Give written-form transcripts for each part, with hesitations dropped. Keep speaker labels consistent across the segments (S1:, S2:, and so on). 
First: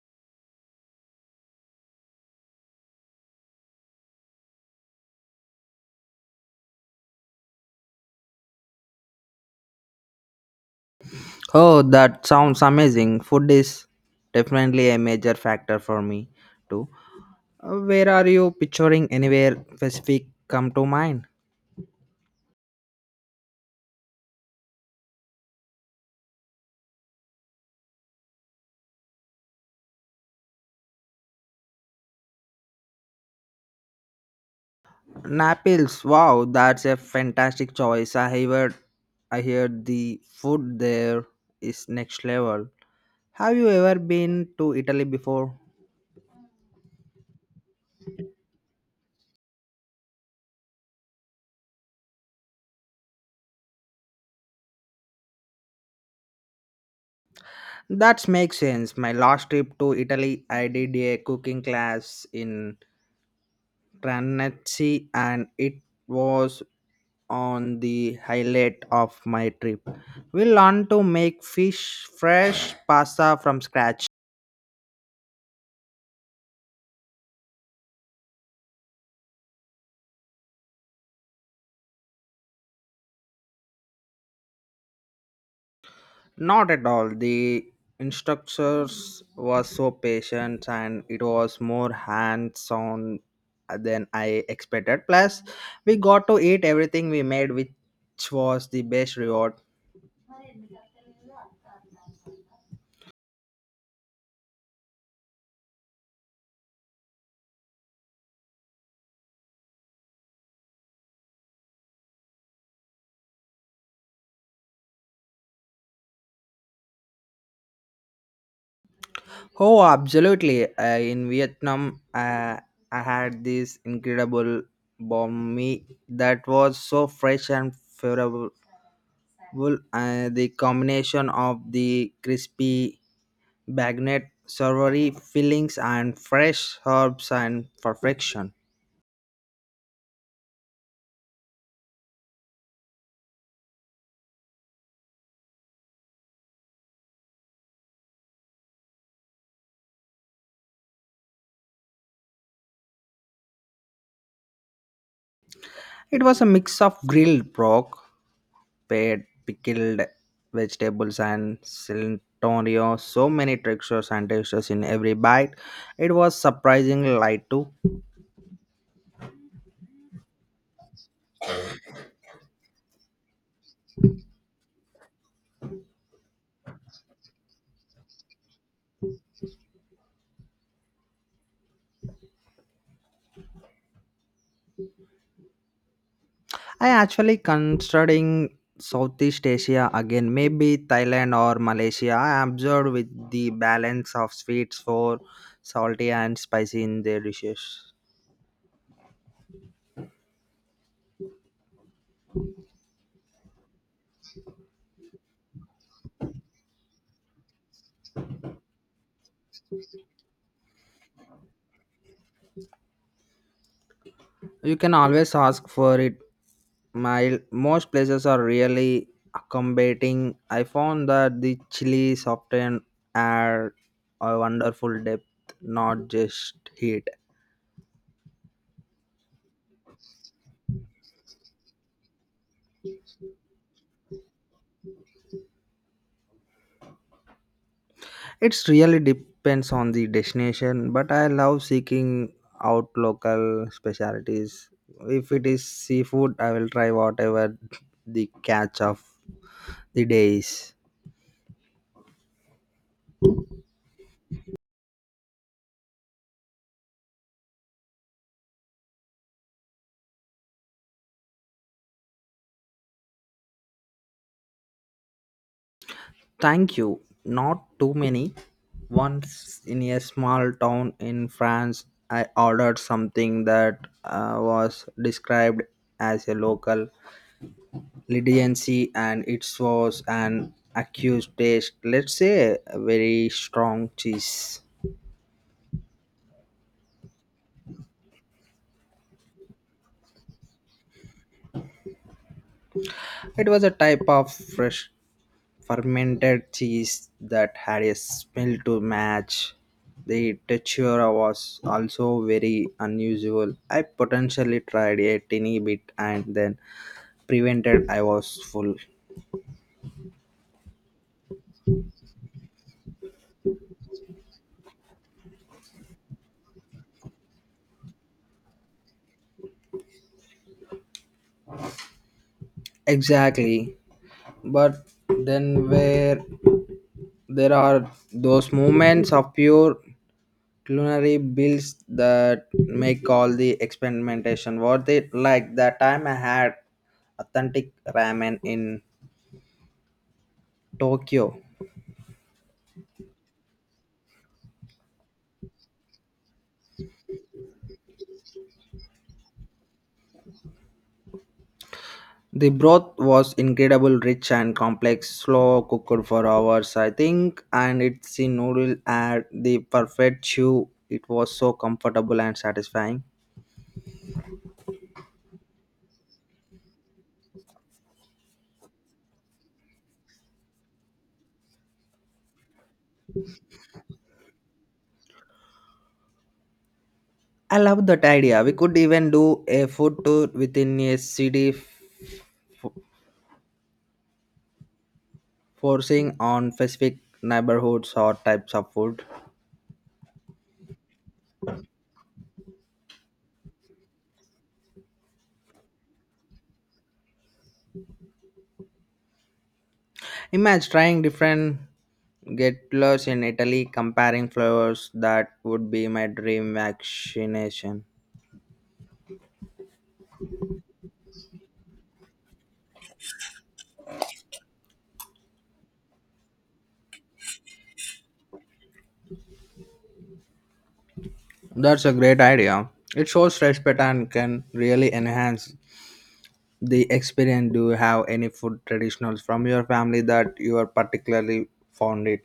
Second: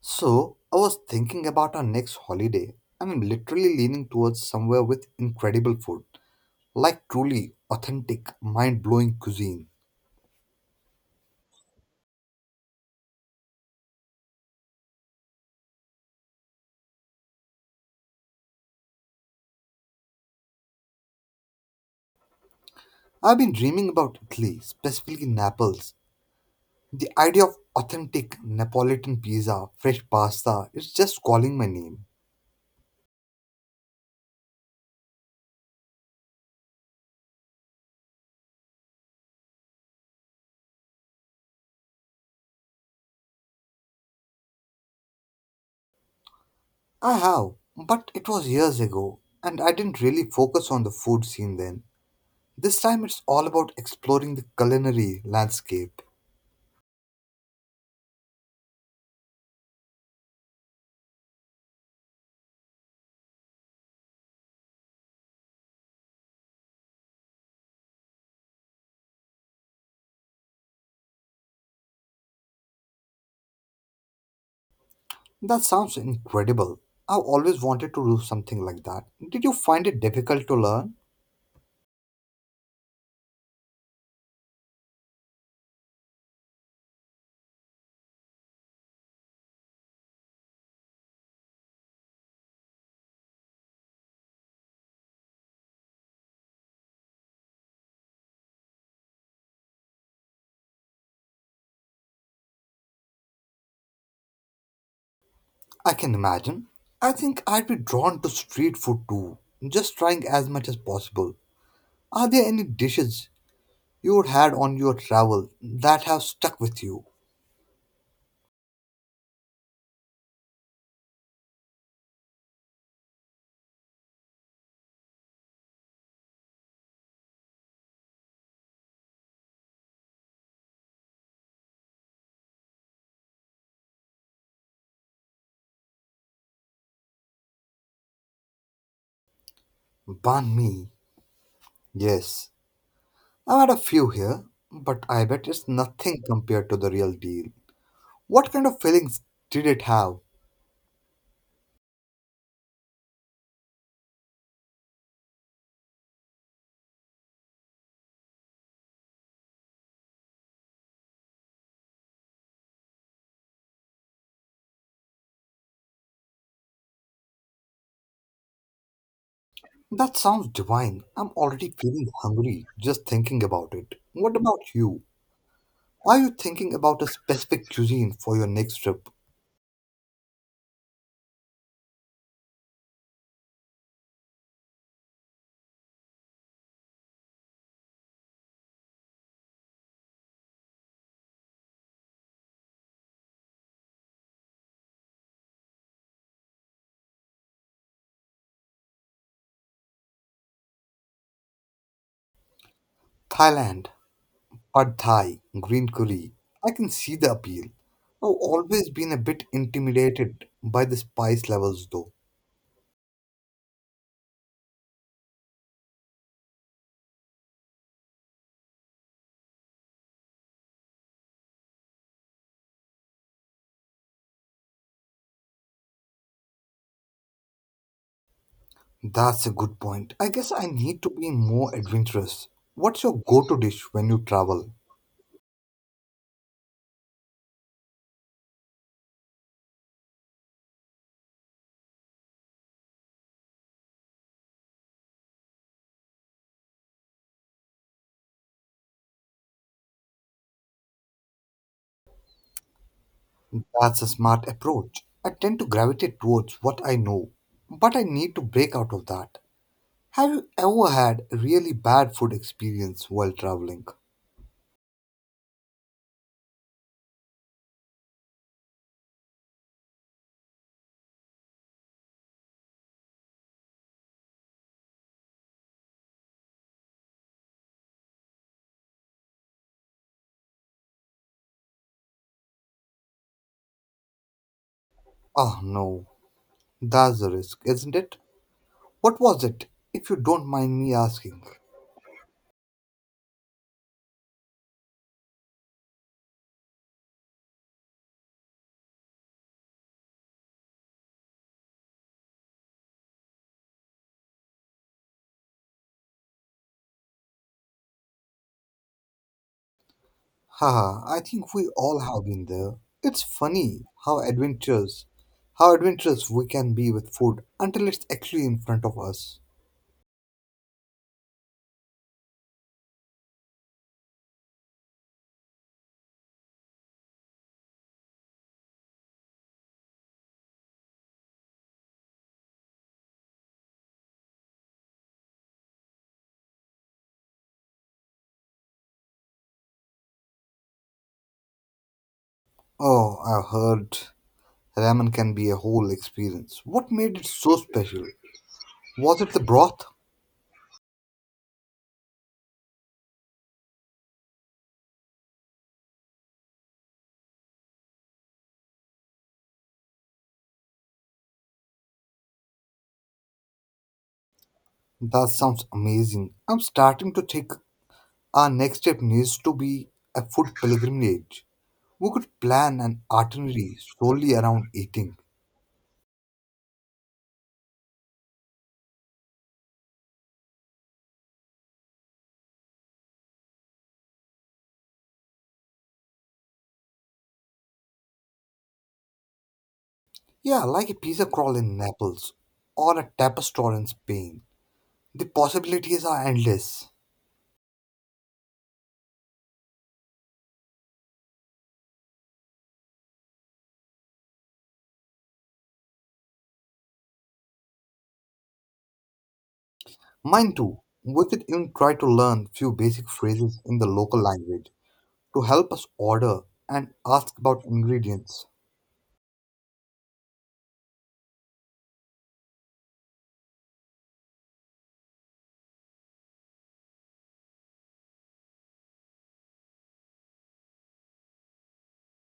S1: So, I was thinking about our next holiday, and I'm literally leaning towards somewhere with incredible food, like truly authentic, mind blowing cuisine.
S2: Oh, that sounds amazing. Food is definitely a major factor for me too. Where are you picturing anywhere specific come to mind?
S1: I've been dreaming about Italy, specifically Naples. The idea of authentic Neapolitan pizza, fresh pasta, is just calling my name.
S2: Naples. Wow, that's a fantastic choice. I heard the food there is next level. Have you ever been to Italy before?
S1: I have, but it was years ago, and I didn't really focus on the food scene then. This time it's all about exploring the culinary landscape.
S2: That makes sense. My last trip to Italy, I did a cooking class in Ranchi and it was on the highlight of my trip. We learned to make fish fresh pasta from scratch.
S1: That sounds incredible. I've always wanted to do something like that. Did you find it difficult to learn?
S2: Not at all. The instructors was so patient and it was more hands-on than I expected. Plus, we got to eat everything we made, which was the best reward.
S1: I can imagine. I think I'd be drawn to street food too, just trying as much as possible. Are there any dishes you have had on your travel that have stuck with you?
S2: Oh, absolutely. In Vietnam, I had this incredible banh mi that was so fresh and flavorful. The combination of the crispy bagnet savory fillings and fresh herbs and perfection.
S1: Banh mi. Yes. I've had a few here, but I bet it's nothing compared to the real deal. What kind of fillings did it have?
S2: It was a mix of grilled pork, paired pickled vegetables and cilantro, so many textures and textures in every bite. It was surprisingly light too.
S1: That sounds divine. I'm already feeling hungry just thinking about it. What about you? Are you thinking about a specific cuisine for your next trip?
S2: I actually considering Southeast Asia again, maybe Thailand or Malaysia. I observed with the balance of sweets for salty and spicy in their dishes.
S1: Thailand, pad Thai, green curry. I can see the appeal. I've always been a bit intimidated by the spice levels though.
S2: You can always ask for it. My most places are really accommodating. I found that the chilies often add a wonderful depth, not just heat.
S1: That's a good point. I guess I need to be more adventurous. What's your go-to dish when you travel?
S2: It's really depends on the destination, but I love seeking out local specialties. If it is seafood, I will try whatever the catch of the day is.
S1: That's a smart approach. I tend to gravitate towards what I know, but I need to break out of that. Have you ever had a really bad food experience while traveling?
S2: Thank you. Not too many. Once in a small town in France, I ordered something that was described as a local leniency and it was an accused taste. Let's say a very strong cheese.
S1: Oh no, that's a risk, isn't it? What was it, if you don't mind me asking?
S2: It was a type of fresh fermented cheese that had a smell to match. The texture was also very unusual. I potentially tried a teeny bit and then prevented I was full.
S1: Haha, I think we all have been there. It's funny how adventurous we can be with food until it's actually in front of us.
S2: Exactly. But then where there are those moments of pure culinary builds that make all the experimentation worth it. Like that time I had authentic ramen in Tokyo.
S1: Oh, I heard ramen can be a whole experience. What made it so special? Was it the broth?
S2: The broth was incredible, rich and complex, slow cooked for hours, I think, and it's the noodle at the perfect chew. It was so comfortable and satisfying.
S1: That sounds amazing. I'm starting to think our next step needs to be a food pilgrimage. We could plan an itinerary solely around eating.
S2: I love that idea. We could even do a food tour within a city, forcing on specific neighborhoods or types of food.
S1: Yeah, like a pizza crawl in Naples or a tapas store in Spain. The possibilities are endless.
S2: Imagine trying different getlers in Italy, comparing flavors. That would be my dream vaccination.
S1: Mine too. We could even try to learn few basic phrases in the local language to help us order and ask about ingredients.
S2: That's a great idea. It shows respect and can really enhance the experience. Do you have any food traditionals from your family that you are particularly fond it?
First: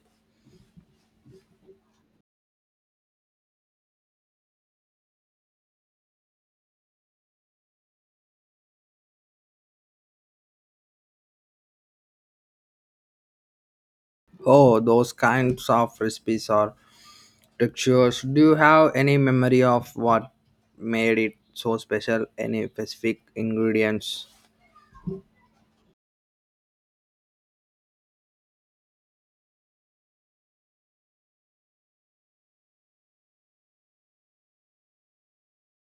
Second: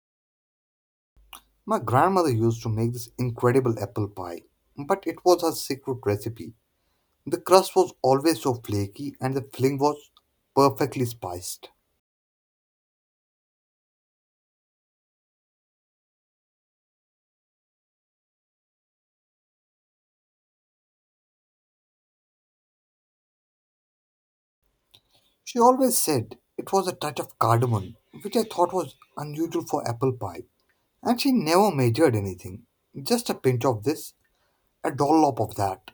S1: My grandmother used to make this incredible apple pie, but it was her secret recipe. The crust was always so flaky and the filling was perfectly spiced.
S2: Oh, those kinds of recipes or textures. Do you have any memory of what made it so special? Any specific ingredients?
S1: She always said it was a touch of cardamom, which I thought was unusual for apple pie. And she never measured anything. Just a pinch of this, a dollop of that.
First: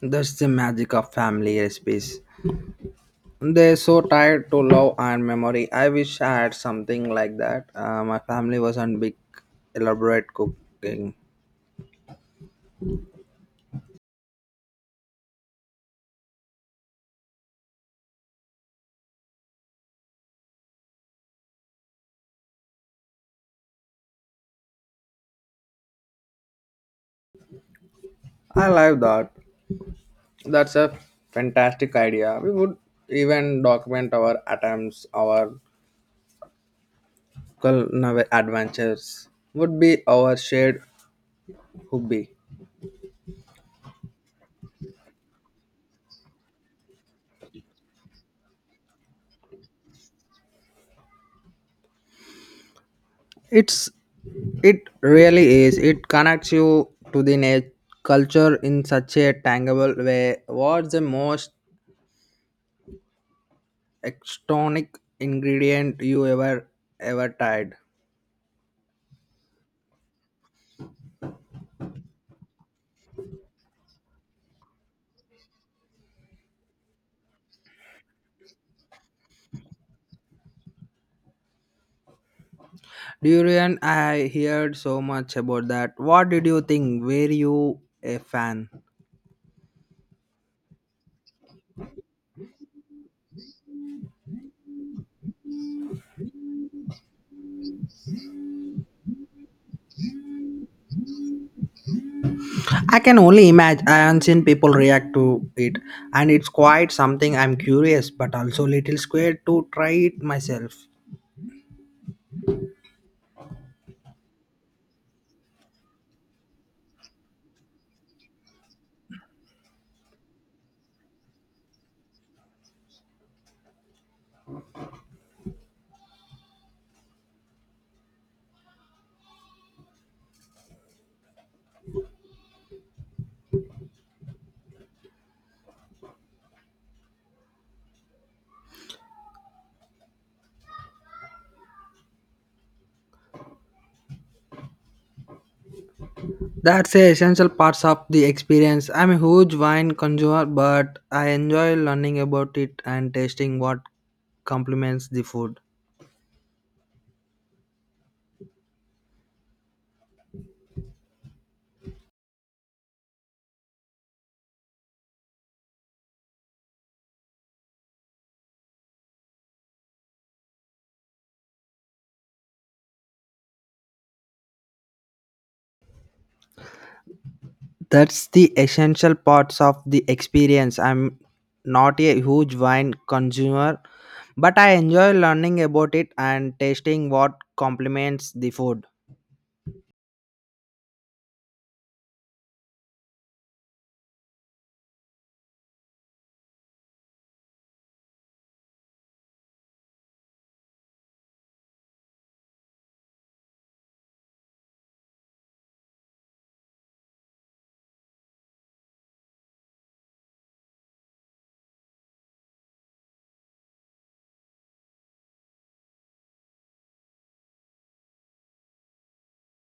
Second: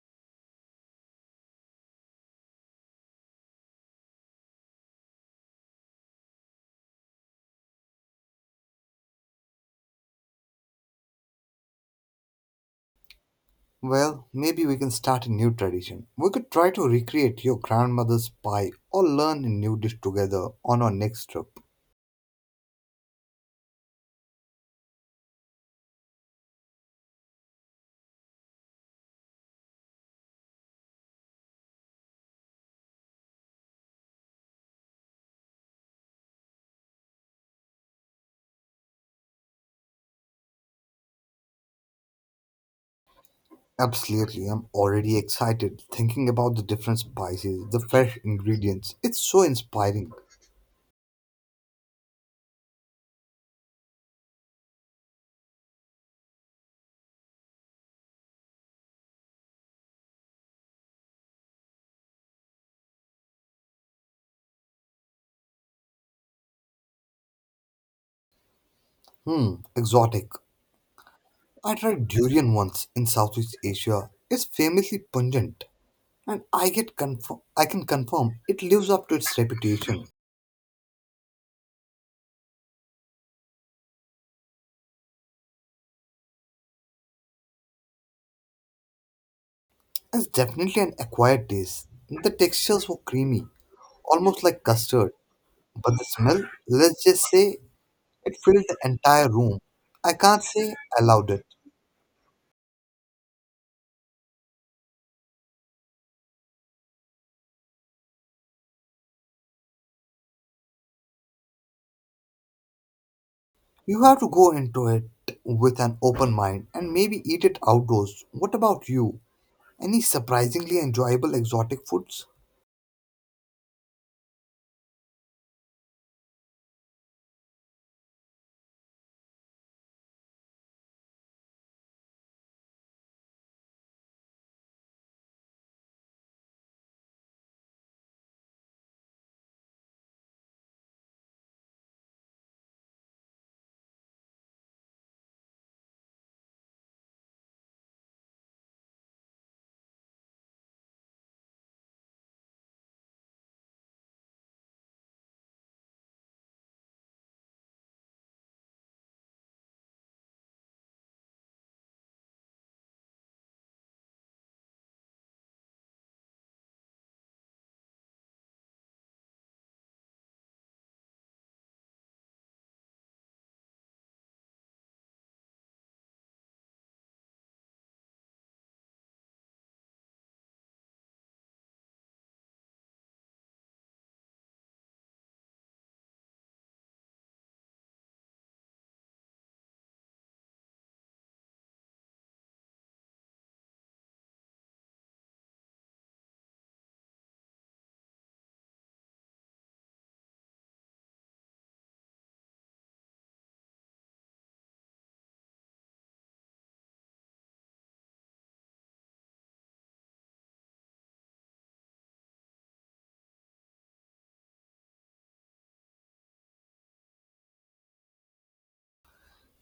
S2: That's the magic of family recipes. They're so tied to love and memory. I wish I had something like that. My family wasn't big, elaborate cooking.
S1: Well, maybe we can start a new tradition. We could try to recreate your grandmother's pie or learn a new dish together on our next trip.
S2: I like that. That's a fantastic idea. We would even document our attempts, our culinary adventures. Would be our shared hobby.
S1: Absolutely, I'm already excited thinking about the different spices, the fresh ingredients. It's so inspiring.
S2: It's it really is. It connects you to the culture in such a tangible way. What's the most extonic ingredient you ever tried?
S1: Hmm, exotic. I tried durian once in Southeast Asia. It's famously pungent, and I get confirm I can confirm it lives up to its reputation.
S2: Durian, I heard so much about that. What did you think? Were you a fan?
S1: It's definitely an acquired taste. The textures were creamy, almost like custard, but the smell, let's just say, it filled the entire room. I can't say I loved it.
S2: I can only imagine. I haven't seen people react to it, and it's quite something. I'm curious but also little scared to try it myself.
S1: You have to go into it with an open mind and maybe eat it outdoors. What about you? Any surprisingly enjoyable exotic foods?
S2: That's the essential parts of the experience. I'm a huge wine consumer but I enjoy learning about it and tasting what complements the food. That's the essential parts of the experience. I'm not a huge wine consumer, but I enjoy learning about it and tasting what complements the food.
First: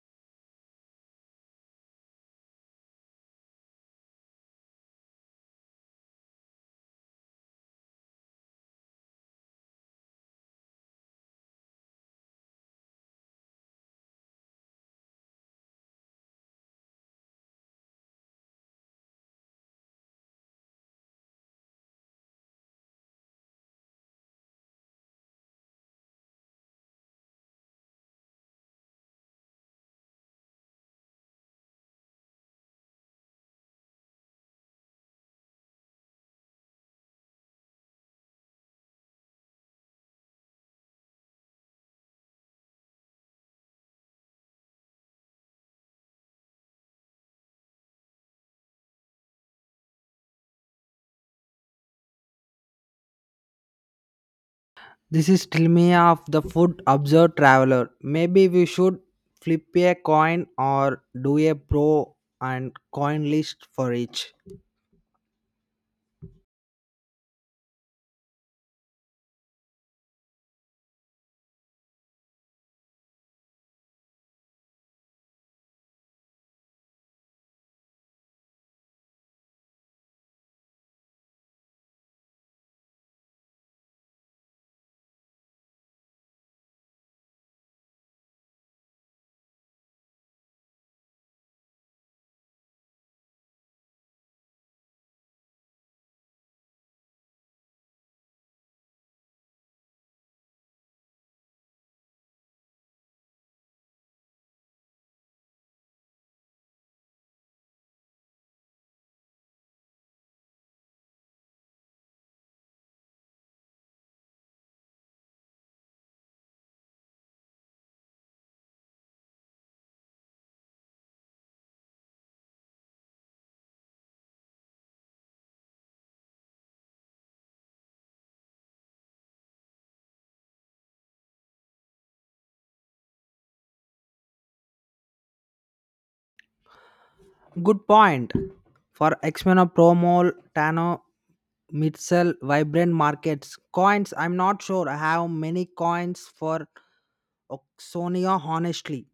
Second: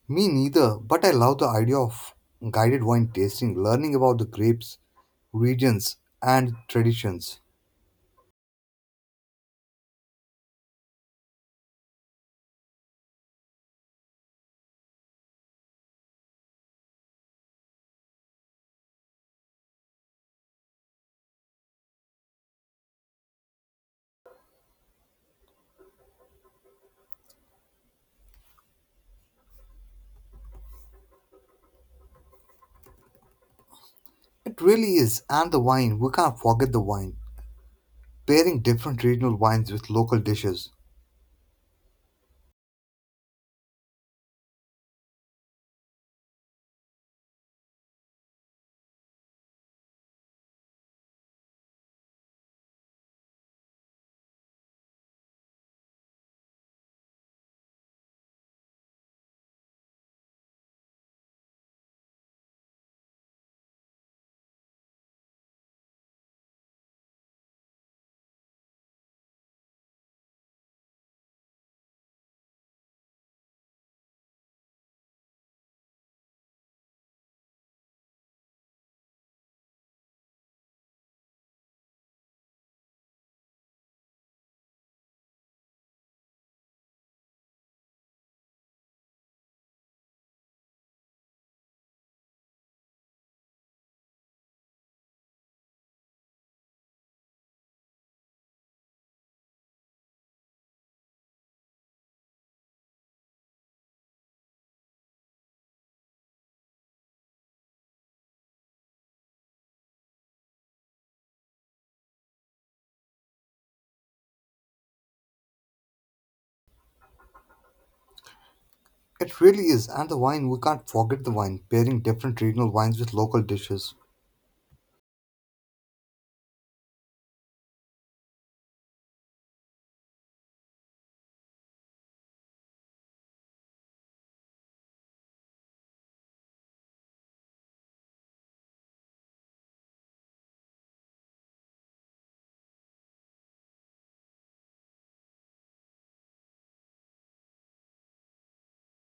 S1: Me neither, but I love the idea of guided wine tasting, learning about the grapes, regions, and traditions. It really is, and the wine, we can't forget the wine. Pairing different regional wines with local dishes.
S2: This is still me of the food observed traveler. Maybe we should flip a coin or do a pro and coin list for each.
S1: It really is, and the wine, we can't forget the wine. Pairing different regional wines with local dishes.
S2: Good point. For Xmena Promol, Tano, Mitchell, Vibrant Markets. Coins, I'm not sure. I have many coins for Oxonia, honestly,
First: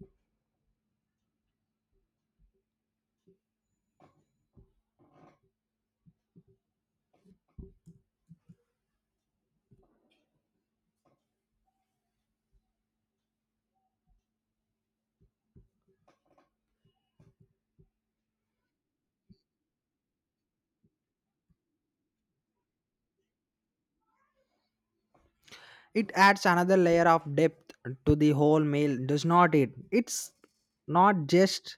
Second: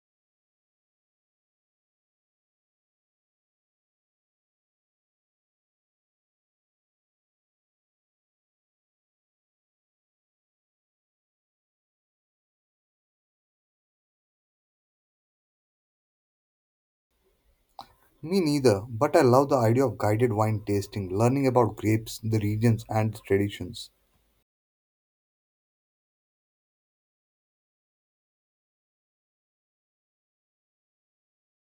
S1: Me neither, but I love the idea of guided wine tasting, learning about grapes, the regions, and the traditions.
S2: it adds another layer of depth to the whole meal, does not it? It's not just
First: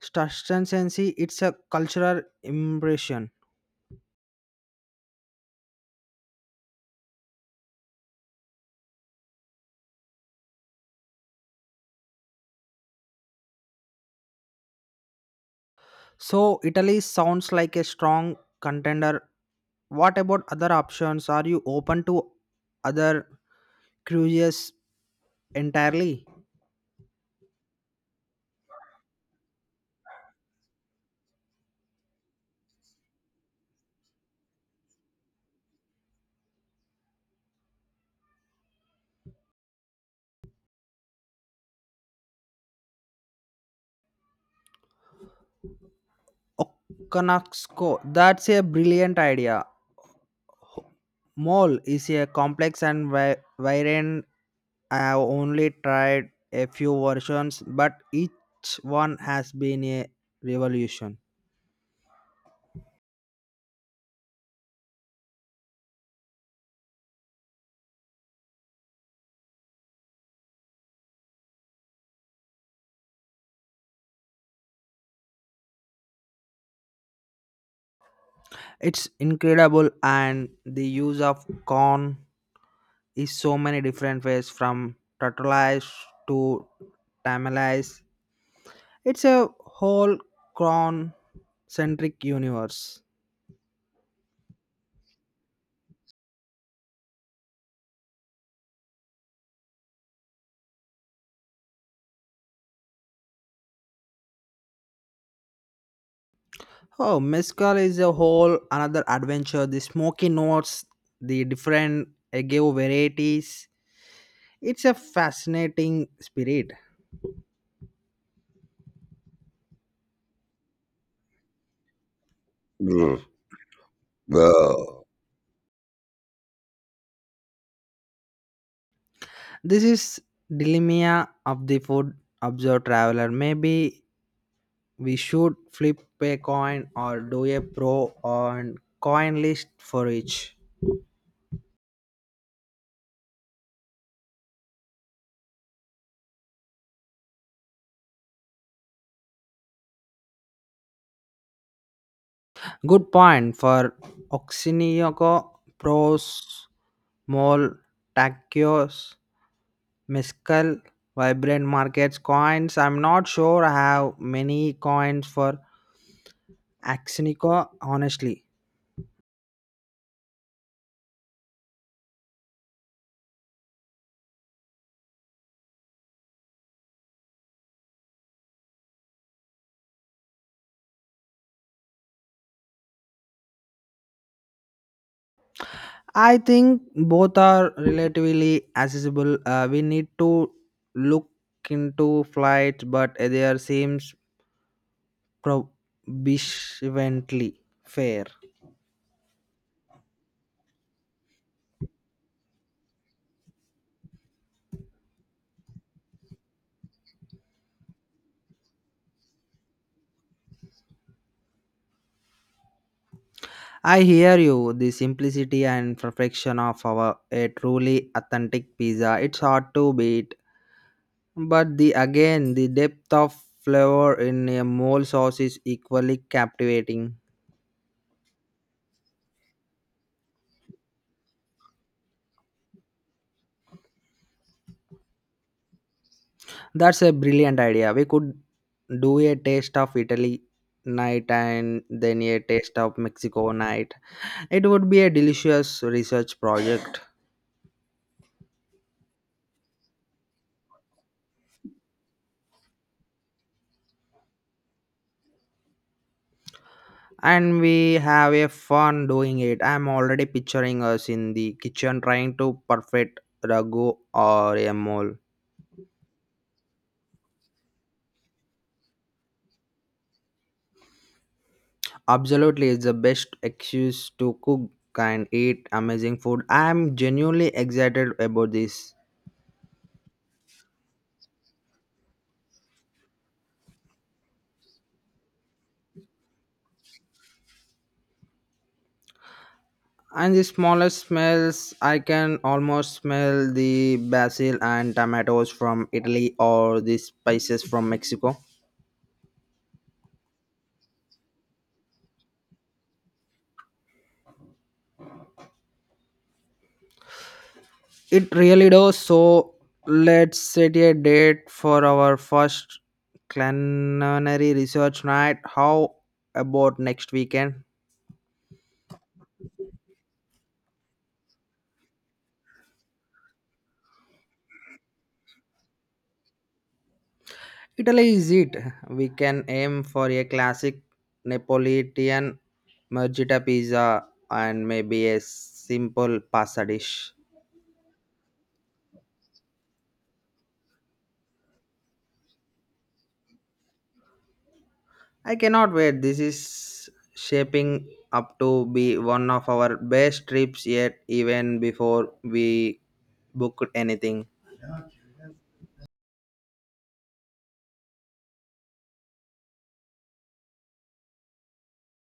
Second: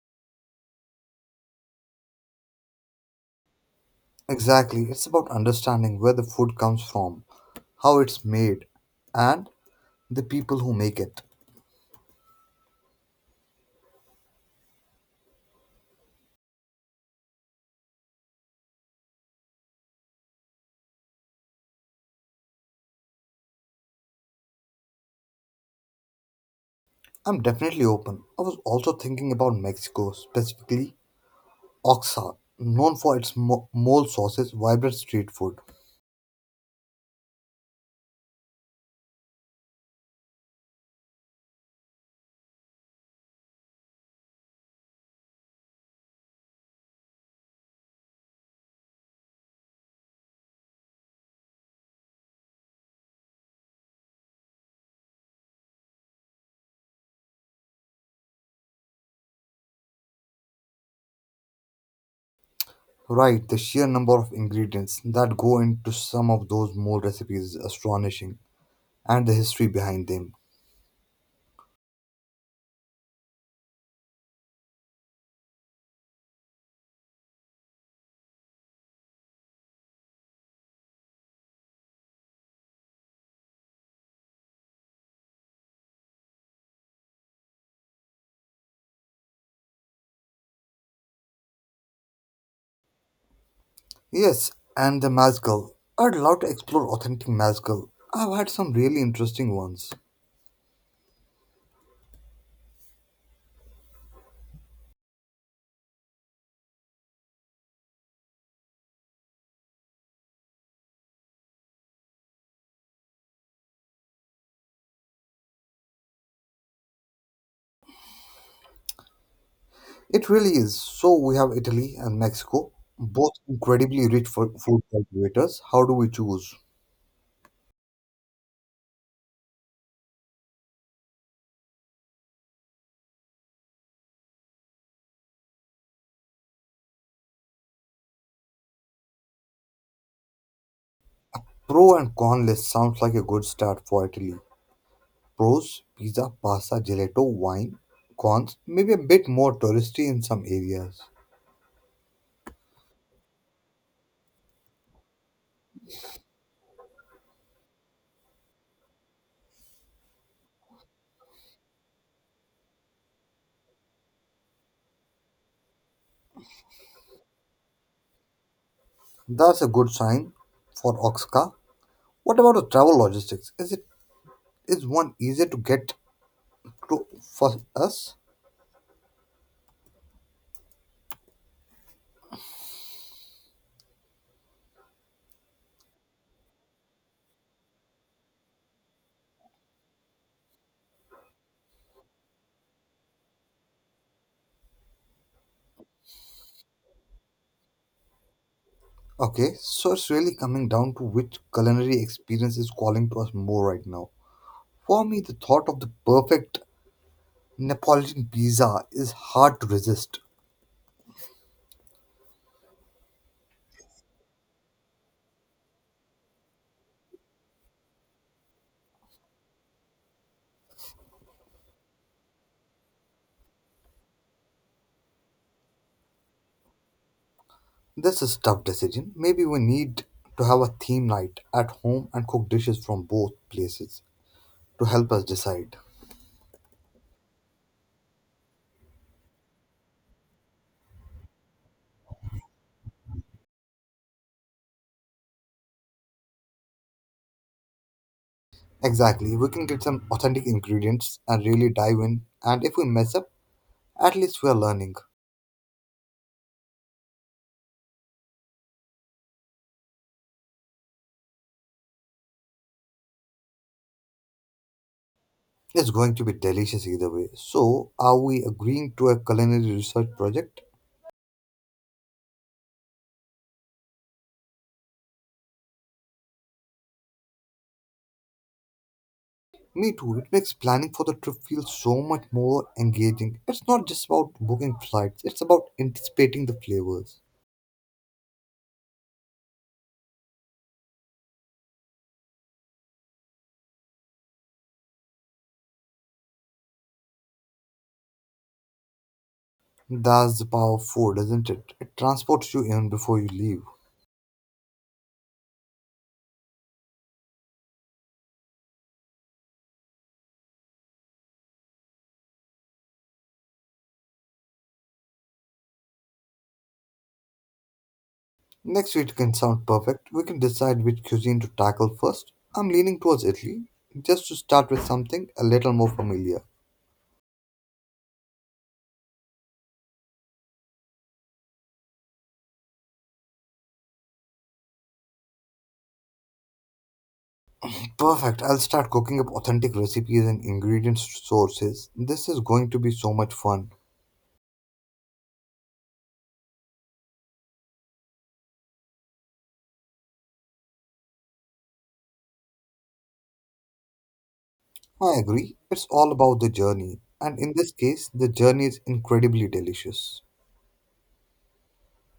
S2: sustenance; it's a cultural impression.
S1: Exactly, it's about understanding where the food comes from, how it's made, and the people who make it.
S2: So, Italy sounds like a strong contender. What about other options? Are you open to other cruises entirely?
S1: I'm definitely open. I was also thinking about Mexico, specifically Oaxaca, known for its mole sauces, vibrant street food.
S2: Okanaksko, that's a brilliant idea. Mole is a complex and variant. I have only tried a few versions, but each one has been a revolution.
S1: Right, the sheer number of ingredients that go into some of those mole recipes is astonishing, and the history behind them.
S2: It's incredible, and the use of corn is so many different ways from tortillas to tamales. It's a whole corn centric universe.
S1: Yes, and the mezcal. I'd love to explore authentic mezcal. I've had some really interesting ones.
S2: Oh, mezcal is a whole another adventure. The smoky notes, the different agave varieties. It's a fascinating spirit.
S1: It really is. So we have Italy and Mexico,
S2: Mm.
S1: both incredibly rich for food
S2: Oh.
S1: cultivators. How do we choose?
S2: This is dilemma of the food observed traveler. Maybe we should flip a coin or do a pro and coin list for each.
S1: Pro and con list sounds like a good start for Italy. Pros, pizza, pasta, gelato, wine. Cons, maybe a bit more touristy in some areas.
S2: Good point for Oxinioco pros mol taquios Mescal, vibrant markets, coins. I'm not sure I have many coins for Axinico, honestly.
S1: That's a good sign for Oxca. What about the travel logistics? Is it is one easier to get to for us?
S2: I think both are relatively accessible. We need to look into flights, but there seems prohibitively fair.
S1: Okay, so it's really coming down to which culinary experience is calling to us more right now. For me, the thought of the perfect Neapolitan pizza is hard to resist.
S2: I hear you. The simplicity and perfection of our a truly authentic pizza. It's hard to beat. But the again, the depth of flavor in a mole sauce is equally captivating.
S1: That's a tough decision. Maybe we need to have a theme night at home and cook dishes from both places to help us decide.
S2: That's a brilliant idea. We could do a taste of Italy night and then a taste of Mexico night. It would be a delicious research project.
S1: Exactly. We can get some authentic ingredients and really dive in. And if we mess up, at least we are learning.
S2: And we have a fun doing it. I'm already picturing us in the kitchen trying to perfect ragu or a mole.
S1: It's going to be delicious either way. So, are we agreeing to a culinary research project?
S2: Absolutely, it's the best excuse to cook and eat amazing food. I am genuinely excited about this.
S1: Me too. It makes planning for the trip feel so much more engaging. It's not just about booking flights, it's about anticipating the flavors.
S2: And the smallest smells, I can almost smell the basil and tomatoes from Italy or the spices from Mexico.
S1: That's the power of food, isn't it? It transports you even before you leave.
S2: It really does. So let's set a date for our first culinary research night. How about next weekend?
S1: Next week can sound perfect. We can decide which cuisine to tackle first. I'm leaning towards Italy, just to start with something a little more familiar.
S2: Italy is it. We can aim for a classic Neapolitan margherita pizza and maybe a simple pasta dish.
S1: Perfect. I'll start cooking up authentic recipes and ingredient sources. This is going to be so much fun.
S2: I cannot wait. This is shaping up to be one of our best trips yet, even before we booked anything.
S1: I agree. It's all about the journey. And in this case, the journey is incredibly delicious.